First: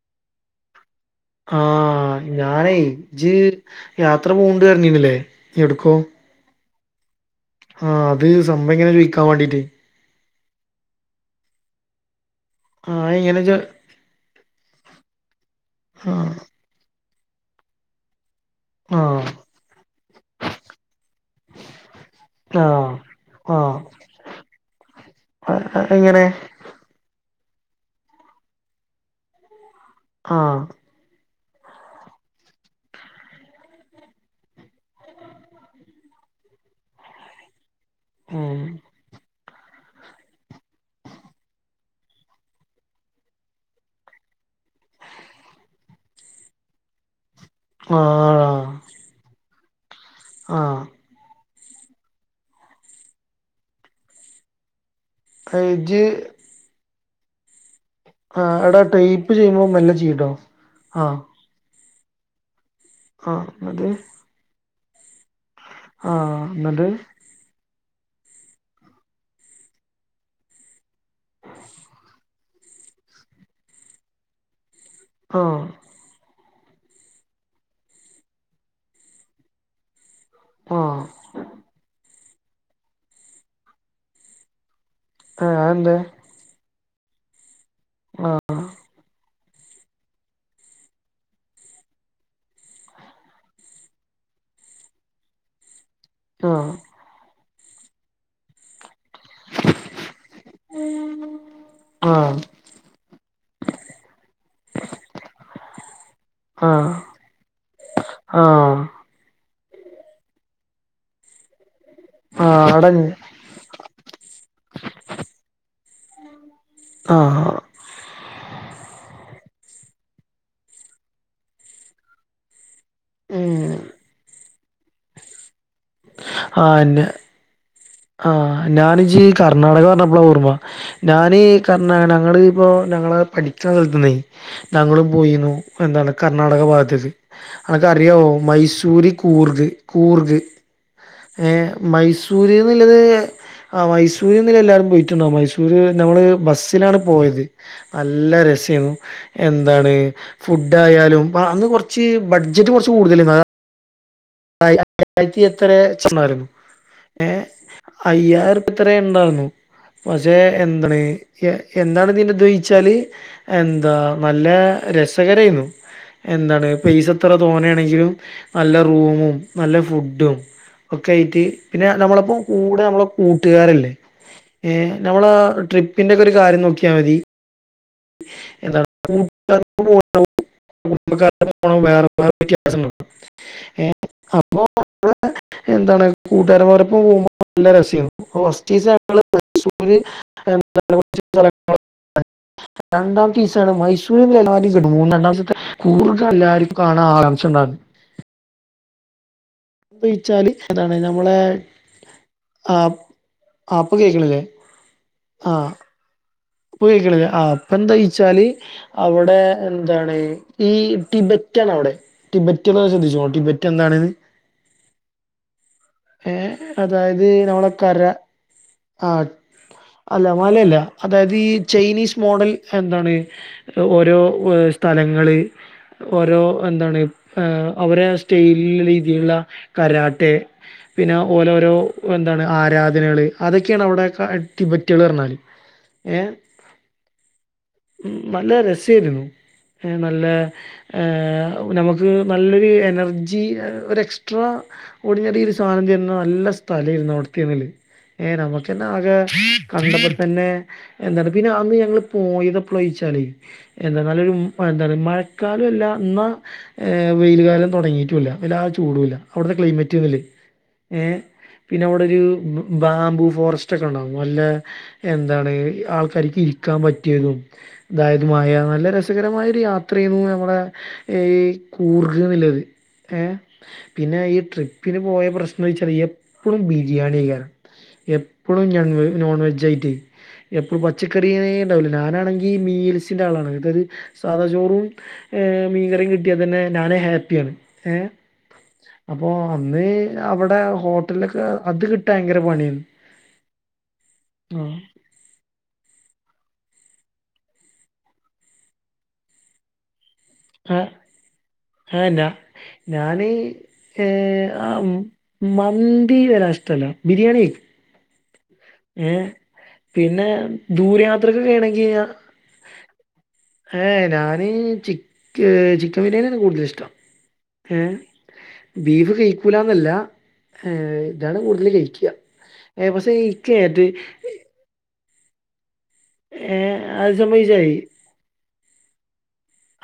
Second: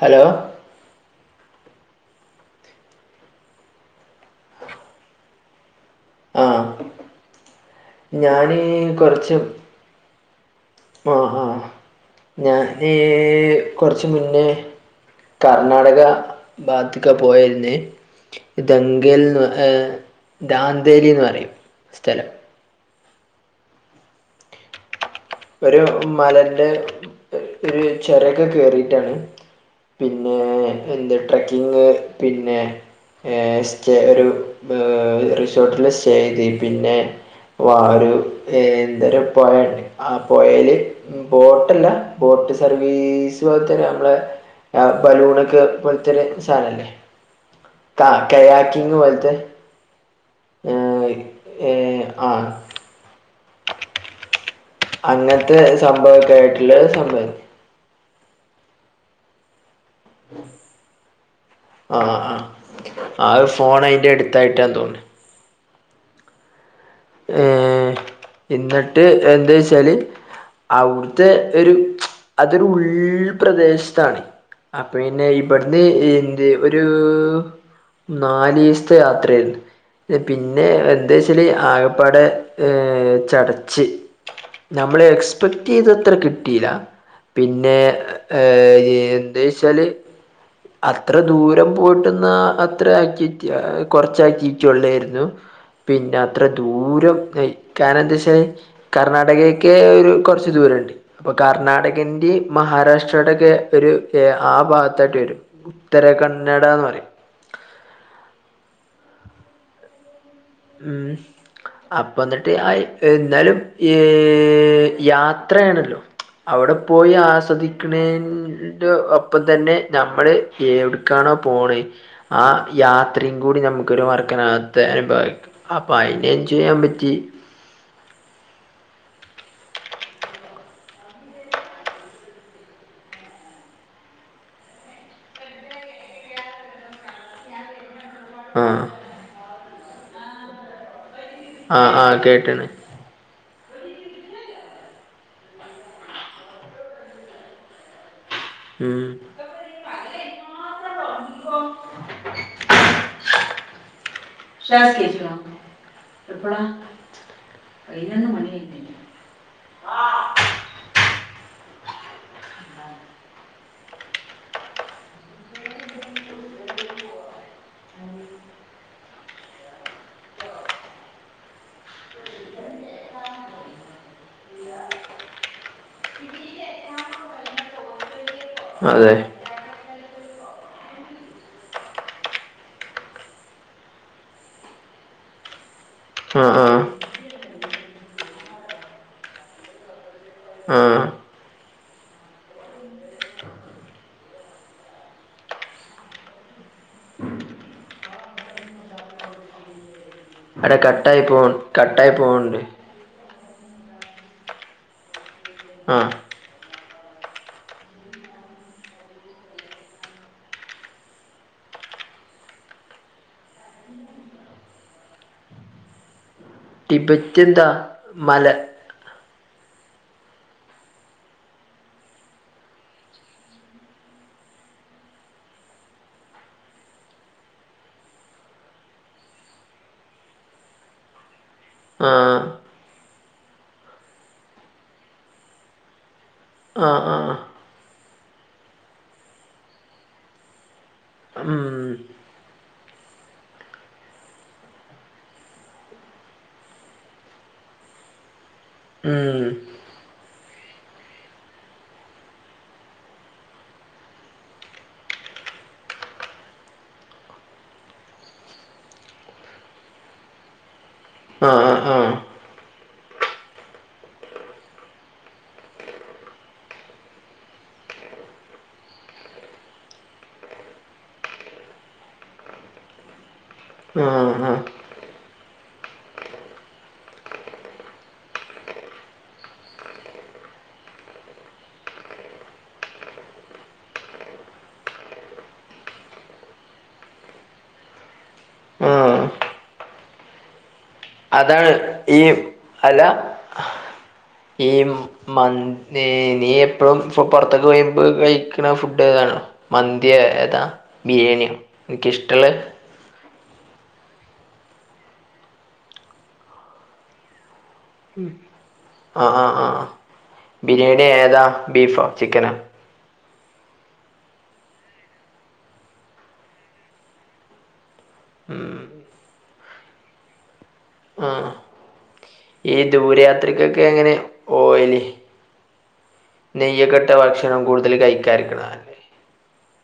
Hello ആ ഞാനേ ഇജ്ജ്- യാത്ര പോവണ്ട് പറഞ്ഞെർന്നില്ലേ എവിട്ക്കോ ആഹ് അത് ഞാനീ സംഭവം ഇങ്ങനെ ചോയിക്കാൻ കൊറച്ച്- വാണ്ടീട്ട് ആഹ് ആഹ് ഞാനെ ആഹ് കൊറച്ച് മുന്നേ- കർണാടക അതെങ്ങനെ ഭാഗത്തേക്ക് പോയേര്ന്ന് ദെങ്കൽന്ന് ദാന്തേലിന്ന് പറയും സ്ഥലം ആഹ് ആഹ് അഹ് ഒരു അതെങ്ങനെ മലന്റെ ഒരു ചൊരയൊക്കെ കേറിട്ടാണ് പിന്നെ ആഹ് എന്ത ട്രക്കിങ് പിന്നെ- പിന്നെ സ്റ്റേ ഒരു റിസോർട്ടില് സ്റ്റേ ചെയ്ത് പിന്നെ- ഒരു ഉം ഏന്തൊരു പൊയയുണ്ട് [unintelligible] ആ പോയേല് ബോട്ടല്ല ബോട്ട് സർവീസ് പോലത്തെ നമ്മളെ- ആ ബലൂണൊക്കെ പോലത്തൊരു സാധനല്ലേ- ക ആഹ് കയാ [unintelligible] ആഹ് ക്കിങ് പൊലത്തെ ഏ അഹ് ഏർ ആ [unintelligible] അങ്ങനത്തെ ഇജ്ജ് സംഭവയൊക്കെയായിട്ടുള്ള ഒരു സംഭവം ആ എടാ ടൈപ്പ് ചെയ്യുമ്പോ മെല്ല ചെയീട്ടോ ആഹ് ആഹ് ആഹ് ആ ആഹ് ഒരു ഫോൺ ഇന്നട്ട് അതിൻ്റെ അടുത്തായിട്ടാ തോന്നി ആഹ് എന്നിട്ട് - ഏ എന്നിട്ട് എന്താ വെച്ചാല് അവിടുത്തെ ഒരു അതൊരു ഉൾ പ്രദേശത്താണ്.. ആ പിന്നെ ആഹ് ഇവിടുന്ന്ഈ ഒരു നല്ഇവസത്തെ യാത്രയായിരുന്നു എ പിന്നെ ആഹ് എന്താ ആകപ്പാടെ ചടച്ച് നമ്മൾ. ഏഹ് എക്സ്പെക്ട് അതെന്തേ ചെയ്ത്ര കിട്ടിയില്ല പിന്നെ ആ ആഹ് എന്താ വെച്ചാൽ അത്ര ദൂരം പോയിട്ടുന്നാ അത്ര ആക്ടിവിറ്റി ആ കുറച്ച് ആക്ടിവിറ്റി ഉള്ളായിരുന്നു പിന്നെ അത്ര ആഹ് ദൂരം കാന എന്താച്ചേല്. കർണാടകൊക്കെ ഒരു കുറച്ച് ദൂരംഉണ്ട് അപ്പൊ ആഹ് കർണാടക്ന്റെ മഹാരാഷ്ട്രയുടെൊക്കെ ഒരു ആ ഭാഗത്തായിട്ട് വരും ഉത്തര കന്നഡ എന്ന് പറയും.. ആ.. ഉം അപ്പും എന്നിട്ട് ആ ആഹ് എടാ എന്നാലും ഏ യാത്രയാണല്ലോ അവിടെ പോയി ആഹ് ആസ്വദി.. എക്ക്ണേന്റ് ഒപ്പം തന്നെ ഞമ്മള് എവിടക്കാണോ പോണ ആ യാത്രയും കൂടി നമുക്കൊരു മറക്കനകത്ത അനുഭവായിക്കും.. അപ്പം അയിന ചെയ്യാൻ പറ്റി ആഹ ഞാനിജി കർണ്ണാടക പറഞ്ഞപ്പോളാ ഓർമ്മ ഞാനീ കർണാടകങ്ങള് ഇപ്പോ ഞങ്ങള് പഠിച്ച സ്ഥലത്തുന്നേ ഞങ്ങളും പോയിരുന്നു എന്താണ് കർണാടക ഭാഗത്തത് അക്ക് അറിയാവോ ആ മൈസൂരി കൂർഗ് കൂർഗ് ഏഹ് ആ ആ കേട്ടാണ് മൈസൂര്ന്നുള്ളത് ആ മൈസൂരെന്ന എല്ലാരും പോയിട്ടുണ്ടോ മൈസൂര് നമ്മള് ബസ്സിലാണ് പോയത് നല്ല രസ ഉം എന്താണ് ഫുഡ് ആയാലും അന്ന് കുറച്ച് ബഡ്ജറ്റ് കുറച്ച് കൂടുത- അയ്യായിരത്തി എത്ര ച്ഛന്മാരും ഏഹ് അയ്യായിരം അത്ര ഉണ്ടായിരുന്നു പക്ഷെ എന്തണ് എന്താണ് ഇതിയിച്ചാല് എന്താ നല്ല രസകരായി എന്താണ് പൈസ എത്ര തോന്നയാണെങ്കിലും നല്ല റൂമും നല്ല ഫുഡും ഒക്കെ ആയിട്ട് പിന്നെ നമ്മളപ്പം കൂടെ നമ്മളെ കൂട്ടുകാരല്ലേ ഏഹ് നമ്മള ട്രിപ്പിന്റെ ഒക്കെ ഒരു കാര്യം നോക്കിയാൽ മതി അതെ [unintelligible] കുടുംബാടെ പോ വേറെേ വ്യത്യാസ ഏഹ് അപ്പോ എന്താണ് ആ ആ കൂട്ടുകാരമാരപ്പ പോകുമ്പോ നല്ല രസിയം ഹോസ്റ്റേഴ്സ് ആവുമ്പോളെ ആ [unintelligible] രണ്ടാമത്തെ ഈസാണ് മൈസൂരി നിലവരിന്ന് രണ്ടാമത്തെ കൂർഗ് എല്ലാവർക്കും കാണാൻ ആകാംക്ഷ ഉണ്ടായി ച്ചാല് അവിടെ എതാണ് കട്ടായി നമ്മളെ പോ കട്ടായി പോകുന്നുണ്ട് ആഹ് ആഹ് അപ്പൊ കേൾക്കണല്ലേ ആഹ് ആഹ് പോയക്കളഞ്ഞ ആഹ് അപ്പ എന്താ വച്ചാല് അവിടെ എന്താണ് ഈ ടിബറ്റ നവിടെ ടിബറ്റ എന്ന് ശ്രദ്ധിച്ചോ ടിബറ്റ് എന്താണെന്ന് ഏഹ് അതായത് ടിബറ്റ് എന്താ നമ്മളെ കര മല ആ അല്ല മലയല്ല അതായത് ഈ ചൈനീസ് മോഡൽ എന്താണ് ഓരോ സ്ഥലങ്ങള്, ഓരോ എന്താണ് അവരെ സ്റ്റെലില്ള്ള രീതില്ള്ള കരാട്ടെ പിന്നെ ഓലോരോ ആ എന്താണ് ആരാധനകള് അതൊക്കെയാണ് അവിടെക്കെ അ ടിബറ്റുകള് പറഞ്ഞാല് ഏഹ് ആ ആ ഉം നല്ല രസേയിരുന്നു ഏഹ് നല്ല ഉം ഏഹ് നമക്ക് നല്ലൊരു എനർജി ഒരു എക്സ്ട്രാ ഒടിഞ്ഞടീല് സാനം തര്ന്ന നല്ല സ്ഥലേര്ന്നു അവ്ട്ത്തെന്നെല്ല് ഏഹ് നമക്കിന്ന് ആകെ ഉം കണ്ടപ്പ തന്നെ എന്താണ് പിന്നെ ആന്ന് ഞങ്ങള് പോയതെപ്പളാ ചോയിച്ചാല് എന്ത നല്ലൊരു മഴ ക്കാർ മഴക്കാലൊ ല്ലാ ന്നാ ഏഹ് വെയില്കാലം തൊടങ്ങീട്ടുംല്ല വല്ലാതെ ചൂടുംല്ല അവ്ട്ത്തെ ക്ലൈമറ്റ് ഇതല്ലെ ഏഹ് ആഹ് പിന്നെ ആഹ് അവിടൊരു ബാംബു ഫോറസ്റ്റൊക്കെ ഇണ്ടാവും നല്ല എന്താണ് ആൾക്കാര്ക്ക് ഇരിക്കാൻ പറ്റിയതും അതായതുമായ നല്ല രസകരമായ ഒരു യാത്രേയ്ന്നു നമ്മുടെ ഏയ് കൂർഗ് ന്ന്ല്ലത് ഏ പിന്നെ ആഹ് ഈ ആഹ് ട്രിപ്പിന് പോയ പ്രശ്നൊയ്ച്ചാല് എപ്പളും ബിരിയാണിയയ്ക്കാരം എപ്പളും ഞങ്ങൾ നോൺ വെജ് ആയിറ്റേയ് എപ്പളും പച്ചക്കറേന്നെ ഇണ്ടാവുല്ല. ഞാനാണെങ്കി മീൽസിന്റെ ആളാണ് അതാത് സാധാചോറും ഏം മീൻകറീ കിട്ട്യാതെന്നെ നാന് ഹാപ്പിയാണ് ഏ ആഹ് അപ്പൊ അന്ന് അവിടെ ഹോട്ടൽലൊക്കെ അതാണ് അത് കിട്ടാ- ഈ അല്ല ഈ- മന്തേ നീ എപ്പഴും പൊ പൊറത്തൊക്ക പോയി പ്പൊ കഴിക്ക്ണ ഫുഡ് ഏതാണ്? മന്തിയ ഏതാ ആ ആ ബിരേണിയ ആ, ഞാ നിനക്കിഷ്ട്ടള്ളത് ഞാന് ഏഹ് ആ മ് മന്തി വലാതെ ഇഷ്ടല്ല ബിരിയാണി കഴിക്കും. ഉം ഏഹ് പിന്നെ ദൂരെ ബിരിയാണി ഏതാ യാത്രയ്ക്കൊക്കെണെങ്കി ബീഫോ ഞാൻ ചിക്കനോ ഏഹ് ഞാന് ചിക്ക് ചിക്കൻ ബിരിയാണിയാണ് കൂട്തലിഷ്ടം. ഏഹ് ബീഫ് കയിക്കൂലാന്നല്ല, ഏ ഇതാണ് ആഹ് കൂട്തല് കയിക്ക ഈ ദൂരെയാത്രക്കൊക്കെ എങ്ങനെ ഓയല്? ഏ നെയ്യൊക്കെയിട്ട അത് ഭക്ഷണം സംഭവിച്ചായി കൂടുതല് കയിക്കാതെ ഇരിക്കണ നല്ലത് -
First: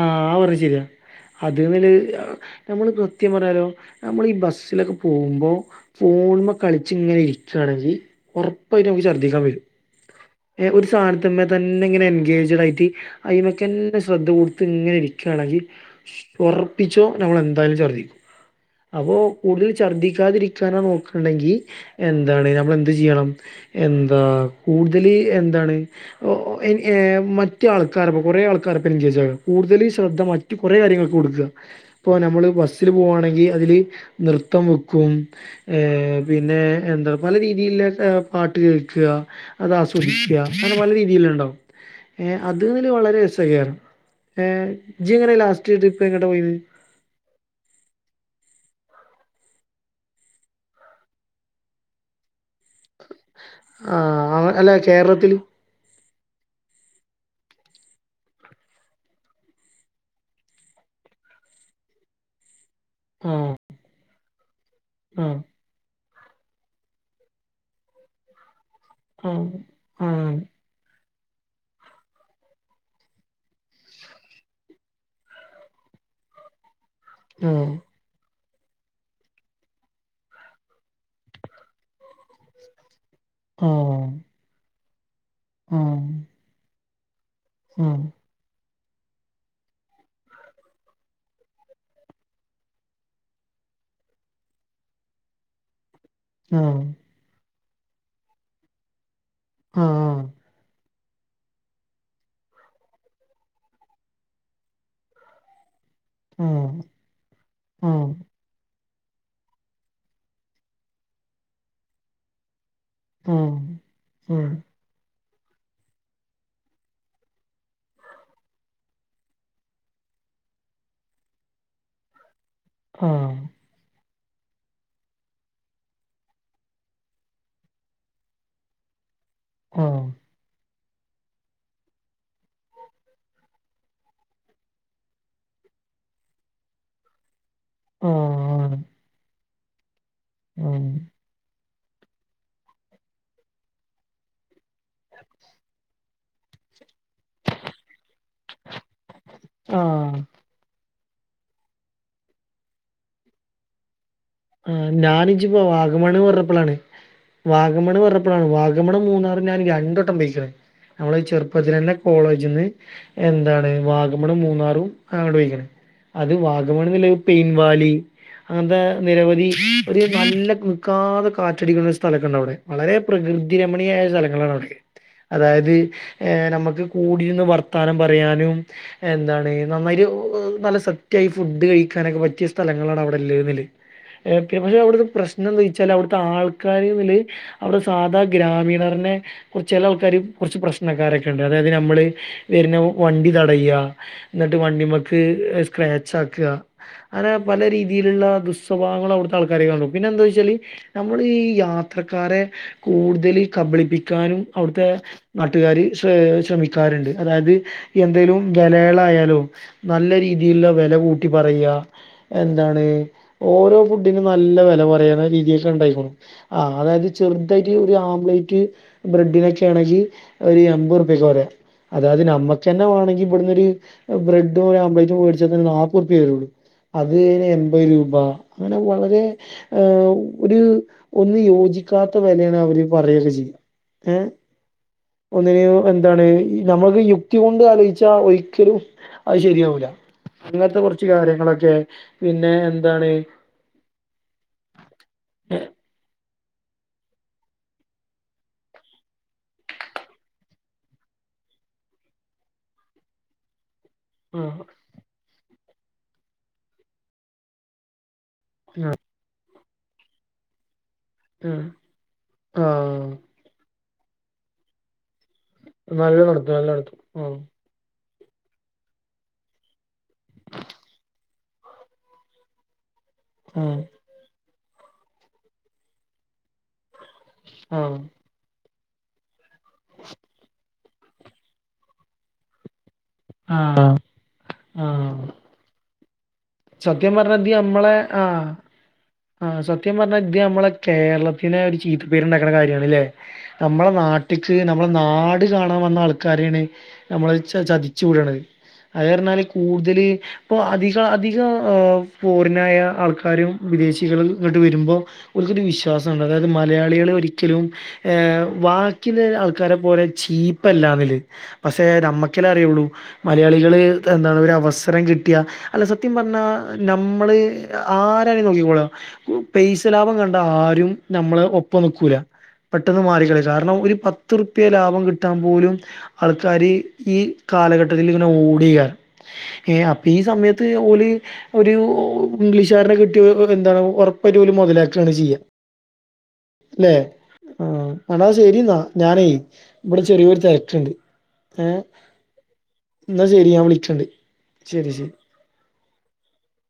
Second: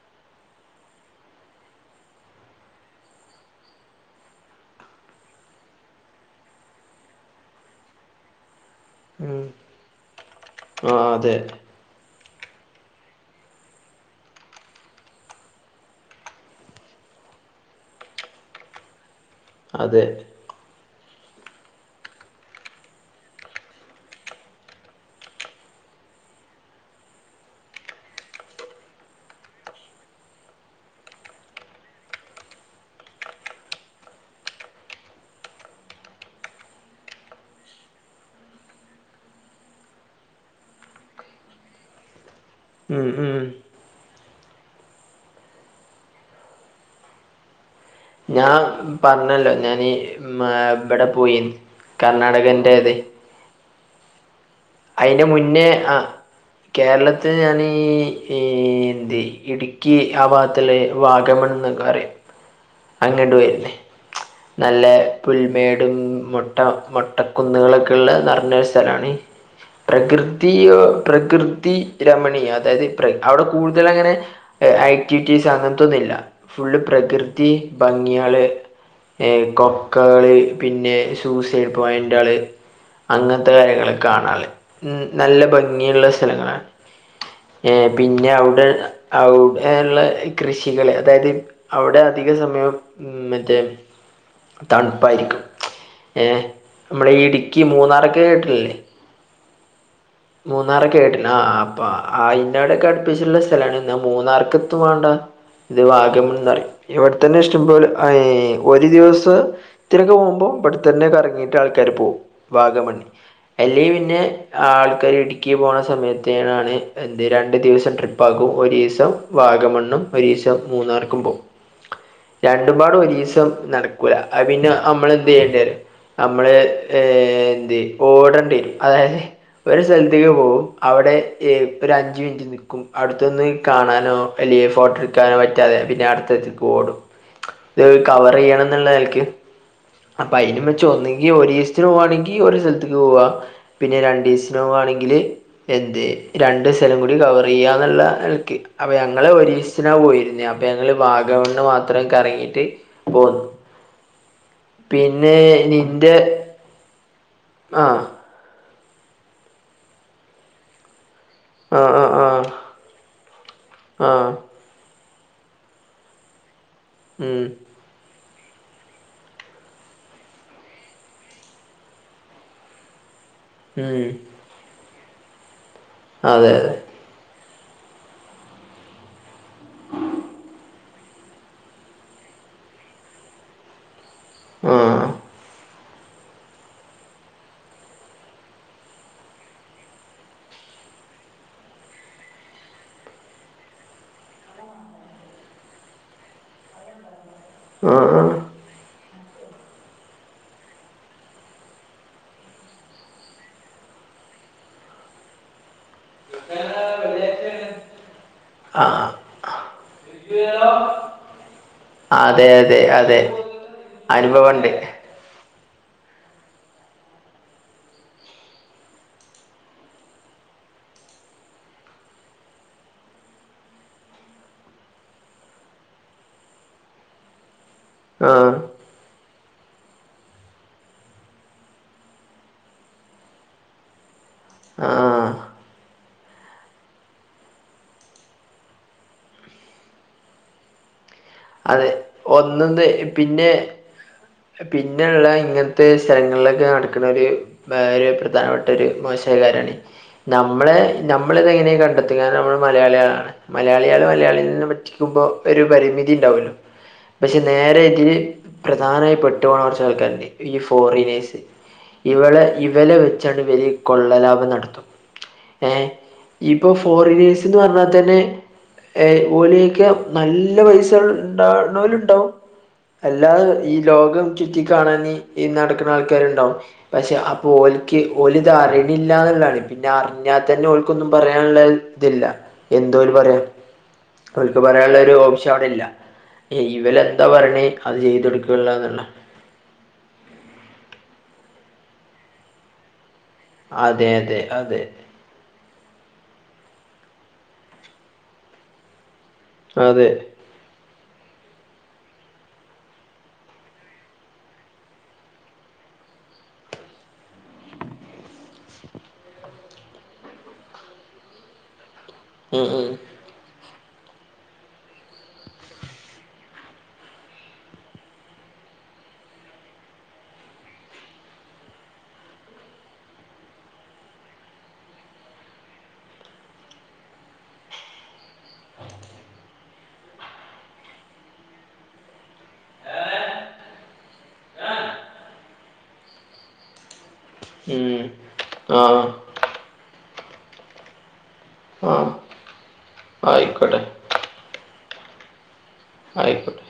ആഹ് ആ പറഞ്ഞത് ശെരിയാ. അത് നില്ലത് നമ്മള് കൃത്യം പറയാലോ നമ്മള് ഈ ബസ്സിലൊക്കെ പോവുമ്പോ ഫോൺമ്മ കളിച്ച് ഇങ്ങനെ ഇരിക്കാണോ ഇജ്ജ് ഒറപ്പായിട്ടും ഞ്ഞമ്മക്ക് ഛർദ്ദിക്കാൻ ഉം വരും എ ഒരു ആഹ് അതെ സാനത്ത്മ്മെത്തന്നെ ഇങ്ങനെ എൻഗേജ്ഡ് ആയിട്ട് അയിമക്കെന്നെ ശ്രദ്ധ കൊട് - ട്ത്ത് ഇങ്ങനെ ഇരിക്കാണെങ്കി ഒറപ്പിച്ചോ നമ്മളെന്തായാലും ഛർദ്ദിക്കും. അപ്പൊ കൂടുതല് അതെ ഛർദ്ദിക്കാതിരിക്കാനാ നോക്ക്ണെങ്കി എന്താണ് നമ്മളെന്ത് ചെയ്യണം? എന്താ, കൂട്തല് എന്താണ്? ഓഹ് ഏഹ് മറ്റേ ആൾക്കാർ ഇപ്പോ കൊറെ ആൾക്കാർ ഇപ്പോ എൻങ്കേജ് ആയെ കൂട്തല് ശ്രദ്ധ മറ്റു കൊറെ കാര്യങ്ങൾക്ക് കൊടുക്ക ഇപ്പൊ നമ്മള് ബസ്സില് പോവാണെങ്കി അതില് നൃത്തം വക്കും ഏഹ് പിന്നെ എന്താ പല രീതിയില്ലൊക്കെ പാട്ട് കേൾക്കാ അത് ആസ്വദിക്ക, അങ്ങനെ പല രീതിയില്ണ്ടാവും ഏ അത് [unintelligible] ഉം വളരെ ഉം രസേയ്ക്കാരം ഏഹ് ഇജ്ജ് ഇങ്ങനെ ലാസ്റ്റ് ട്രിപ്പ് എങ്ങ്ട്ടാ പോയീന്ന് ഞാ പറഞ്ഞല്ലോ, ഞാന് മ ഇബടെ പോയീന്ന് കർണ്ണാടകന്റെ ത് ആഹ് [unintelligible] അ ല്ലെ- അയിന്റെ മുന്നേ ആ കേരളത്ത് ഞാനീ ഈ ഇന്തി ഇടുക്കി ആ ഭാഗത്ത്ള്ളെ - വാഗമൺന്നൊക്കെ പറയും, അങ്ങട്ട് ആ പോയീന്ന് നല്ല ആഹ് പുൽമേടും, മൊട്ട മൊട്ടക്കുന്നുകളൊക്കെള്ള നെറഞ്ഞ ഒരു സ്ഥ ആഹ് [unintelligible] ആഹ് പ്രകൃതിയോ പ്രകൃതി രമണീയ അതായത് പ്ര അവിടെ കൂടുതലങ്ങനെ ആക്ടിവിറ്റീസ് അങ്ങൻത്തൊന്നില്ല ഫുള്ള് പ്രകൃതി ഭംഗിയാള് ഏയ് കൊക്കേള് പിന്നെ സൂയ്സൈഡ് പോയിന്റാള് അങ്ങൻത്തെ ആഹ് കാര്യങ്ങളെ കാണാള്ളെ ഉം നല്ല ആഹ് ഭംഗിയുള്ള സ്ഥലങ്ങളാണ് ഏ ആഹ് പിന്നെ അവ്ടെ അവ്ടേള്ള കൃഷികള് അതായത് അവ്ടെ അധിക സമയം ഉം മറ്റേ തണുപ്പായിരിക്കും ഏഹ് ആഹ് നമ്മളെ ഈ ഇടുക്കി മൂന്നാറൊക്കെ കേട്ടിട്ടില്ലേ ആഹ് മൂന്നാറൊക്കേട്ടിണ് ആഹ് അപ്പ അയിന്റെടൊക്കെ അടുപ്പിച്ചിട്ടുള്ള സ്ഥലാണ് ന്നാ മൂന്നാർക്കെത്തും വാണ്ട ഇത് വാഗമൺന്ന് പറയും ആഹ് ഇവിടെത്തന്നെ ഇഷ്ടംപോലെ ആഹ് ഏഹ് ഒരു ദിവസം ത്തിനൊക്കെ പോവുമ്പോ ഇവിടെത്തന്നെ കറങ്ങീട്ട് ആൾക്കാര് പോവും വാഗമണ്ണി ആഹ് ആഹ് അയില് പിന്നെ ആഹ് ആഹ് ആ ക്ക ഇടുക്കീ പോണ സമയത്തയ്ണാണ് എന്ത് രണ്ടു ദിവസം ട്രിപ്പ് ആക്കും ഒരീസം വാഗമണ്ണും ഒരീസം മൂന്നാർക്കും പോ രണ്ടുംപാടും ആഹ് ഒരീസം നട ക്കൂല അത് പിന്ന നമ്മളെന്തെയ്യണ്ടറിയൊ നമ്മള് ഏഹ് എന്തേ ഓടണ്ടേരും അതായത് ഒരു സ്ഥലത്തേക്ക് പോവും അവിടെ ഏ ഒരഞ്ച് മിനിറ്റ് ക്കും അടുത്തൊന്നും ഇകാണാനോ അല്ലേ ഫോട്ടോട്ക്കാനോ പറ്റാതെ പിന്നെ അടുത്തെത്തി ഓടും ഇത് ആഹ് ആഹ് കവർ ആഹ് ചെയ്യണംന്നുള്ള നെലക്ക് അപ്പൊ അയ്നുംവച്ചോന്നി ഈ ഒരീസത്തിന് പോവാണെങ്കി ഒരു സ്ഥലത്ത്ക്ക് പോവാ പിന്നെ രണ്ടീസ നോവാണെങ്കില് എന്തെ രണ്ട് സ്ഥലം കൂടി കവർ ചെയ്യാന്നുള്ള നെലക്ക് അപ്പൊ ഞങ്ങള് ഒരീസ്ത്തിനാ പോയിരുന്നെ അപ്പൊ ഞ ങ്ങള് വാഗമണ്ണ് മാത്രം കറങ്ങിട്ട് പോന്നു ആഹ് പിന്നെ ഞാനിജ്ജിപ്പോ നിന്റെ വാഗമണ്ണ് പറഞ്ഞപ്പളാണ് വാഗമണ് ആഹ് പറ വാഗമണും മൂന്നാറും ഞാൻ രണ്ടട്ടം പൊയ്ക്ക്‌ണ് നമ്മള് ചെർപ്പത്തിെലെന്നെ ആഹ് ആഹ് കോളേജ് ആഹ് ജ്ന്ന് എന്താണ് ആഹ് വാഗമണും മൂന്നാറും അങ്ങാട്ടോയ്ക്ക്‌ണ് അത് വാഗ [unintelligible] ഉം പെയിൻവാലി അങ്ങൻത്തെ നിരവധി ഒരു നല്ല നിൽക്കാതെ കാറ്റടിക്കുന്ന ഒരു സ്ഥലൊക്കെ ഉണ്ടവിടെ വളരെ പ്രകൃതി കൃതിരമണിയായ ഉം സ്ഥലങ്ങളാണ് അവിടൊക്കെ അതായത് ഏഹ് അതെ അതെ നമ്മക്ക് കൂടിര്ന്ന് വർത്താനം പറയാനും എന്താണ് നന്നായ്ട്ട് നല്ല സത്യായി ഫുഡ് കഴിക്കാനൊക്കെ പറ്റിയ സ്ഥലങ്ങളാണ് അവിടെല്ലുന്നല് ഓക്കെ പക്ഷെ അവിടുത്തെ ആഹ് പ്രശ്നന്താച്ചാല് അവിടുത്തെ ആൾക്കാരമ്മില് അവിടെ സാധാ ഗ്രാമീണരന്നെ കുർ ചെലാൾക്കാര് കുർച്ച് പ്രശ്നക്കാരൊക്കെണ്ട് അതായത് നമ്മള് വര്ന്ന വണ്ടി തടയാ എന്നിട്ട് വണ്ടിമ്മക്ക് സ്ക്രാച്ച് ആക്ക അങ്ങന പല ആഹ് രീതിയിലുള്ള ആഹ് ദുസ് സ്വഭാവങ്ങള് അവിടുത്തെ ആൾക്കാരീ കാണും പിന്നെന്താച്ചാല് നമ്മളീ യാത്രക്കാരെ കൂടുതല് കബളിപ്പിക്കാനും അവിടുത്തെ നാട്ടുകാര് ശ്രമിക്കാറുണ്ട് അതായത് എന്തേലും ആഹ് വെലയളായാലോ നല്ല രീതീല്ള്ള വെല കൂട്ടി പറയ അതെ അതെ അതെ ഓരോ ഫുഡിനും നല്ല അനുഭവണ്ട് വില പറയുന്ന രീതിയൊക്കെ ഒണ്ടായിക്ക്‌ണു ആഹ് അതായത് ചെർതായ്ട്ട് ഒരു ആംപ്ലേറ്റ് ബ്രെഡിനൊക്കേണെങ്കി ഒരു എമ്പുർപ്യക്കെ പറയാ അതായത് നമ്മുക്കെന്നെ വേണൊങ്കി ഇവിട്ന്നൊര് ബ്രെഡും ഒര് ആംപ്ലേറ്റും വേടിച്ചതന്നെ നാല്പത് റുപ്പ്യേ വരുള്ളൂ അതിന് എൺപത് രൂപ ആഹ് അങ്ങനെ വളരെ ഒരു ഒന്നും യോജിക്കാത്ത വെലയാണ് അവര് പറയയൊക്കെ ചെയ്യാ ഏ ആഹ് എ യു എന്താണ് നമ്മക്ക് യുക്തി കൊണ്ട് ആലോചിച്ച ഒരിക്കലും അത് ശരിയാവൂല ഇങ്ങൻത്തെ കുറച്ച് കാര്യങ്ങളൊ അതെ ഒന്ന്ന്ന് പിന്നെ പിന്നെള്ള ഇങ്ങൻത്തെ സ്ഥലങ്ങളിലൊക്കെ നടക്കണോര് വേറൊരു പ്രധാനപ്പെട്ടൊരു മോശായ കാര്യാണ് നമ്മെള് നമ്മളിതെങ്ങനെയാ കണ്ടെത്തി കാരണം നമ്മള് മലയാളികളാണ് മലയാളികള് ആ മലയാളികളെ പറ്റിക്കുമ്പോ ഒരു പരിമിതിയുണ്ടാവുല്ലോ പക്ഷെ നേരെ ഇതില് പ്രധാനായി പെട്ടുപോണ കുറച്ചാൾക്കാരുണ്ട് ഈ ഫോറിനേഴ്സ് ആ ഇവളെ ആ ഇവലെ വെച്ചാണ് ഇവര് കൊള്ളലാഭം നടത്തും ഏ നല്ല നടത്തും നല്ല ഇപ്പൊ നടത്തും ആ ഫോറിനേഴ്സ്ന്ന് പറഞ്ഞാതന്നെ ഏയ് ഒലെയ്ക്ക നല്ല പൈസയുണ്ടാവുന്നോരുണ്ടാവും അല്ലാതെ ഈ ലോകം ചുറ്റി കാണാന് ഈ നടക്കുന്ന ആൾക്കാരുണ്ടാവും പക്ഷെ ആ ഓൽക്ക് ഓലിത് അറിയണില്ലന്നാണ് പിന്നെ അറിഞ്ഞാൽ തന്നെ ഓ ഓൽക്കൊന്നും പറയാനുള്ളതില്ല എന്തോല് പറയാൻ ആ ഓൽക്ക് ആ പറയാനുള്ളോരോപ്ഷൻ അവിടില്ല സത്യം പറഞ്ഞാതിമ്മളെ അത് ആ ചെയ്ത് കൊടുക്കുള്ള എന്നുള്ള ആ സത്യം പറഞ്ഞാത് നമ്മളെ കേരളത്തിന് ഒരു ചീത്തപ്പേരുണ്ടാക്കുണ കാര്യാണല്ലേ നമ്മളെ അതെ അതെ നാട്ടിക്ക് അതെ നമ്മളെ നാട് നാട് കാണാൻ വന്നാൾക്കാരെയാണ് നമ്മള് ചചതിച്ചു വിടണത് അയ്പറഞ്ഞാല് കൂടുതല് അതെ പ്പൊ അധിക അധ ഫോറിനായ ആൾക്കാരും വിദേശികളും ഇങ്ങോട്ട് വരുമ്പോ ഓർക്കൊരു വിശ്വാസൊണ്ട് അതായത് മലയാളികളൊരിക്കലും ഏ വാക്കിന് ആൾക്കാരെ പോലെ ചീപ്പല്ലാവര് പക്ഷെ നമ്മക്ക് നിക്കല്ലേ ഉം അറിയുള്ളൂ ഉം മലയാളികള് ഇതെന്താണ് ഒരു അവസരം കിട്ടിയ അല്ല സ സത്യം പറഞ്ഞാ നമ്മള് ആരങ്ങന നോക്കിക്കൂടാ പേസ്സ ലാഭം കണ്ട ആരും നമ്മളെ ഒപ്പം നിക്കൂല പെട്ടെന്ന് മാറിക്കയും കാരണം ഒരു പത്തുറുപ്യ ലാഭം കിട്ടാൻ പോലും ആൾക്കാാര് ഈ കാലഘട്ടത്തിലിങ്ങനെ ഓടെകാരം ഏ അപ്പൊ ഈ സമയത്ത് ത്ത് ഓല് ഒരു ഇംഗ്ലീഷുകാരനെ കിട്ടിയ എന്താണാവു ഉറപ്പായിറ്റും മുതലാക്കെയാ ചെയ്യ ല്ലെ ഉം എടാ ശരി എന്നാ ആഹ് ഞാനേ ഇവിടെ ചെറിയൊരു തെരക്ക്‌ണ്ട് ഏ ആഹ് എന്നാ ശരി ഞാൻ ആയിക്കോട്ടെ വിളിക്കണ്ട് ശരി ശരി ആയിക്കോട്ടെ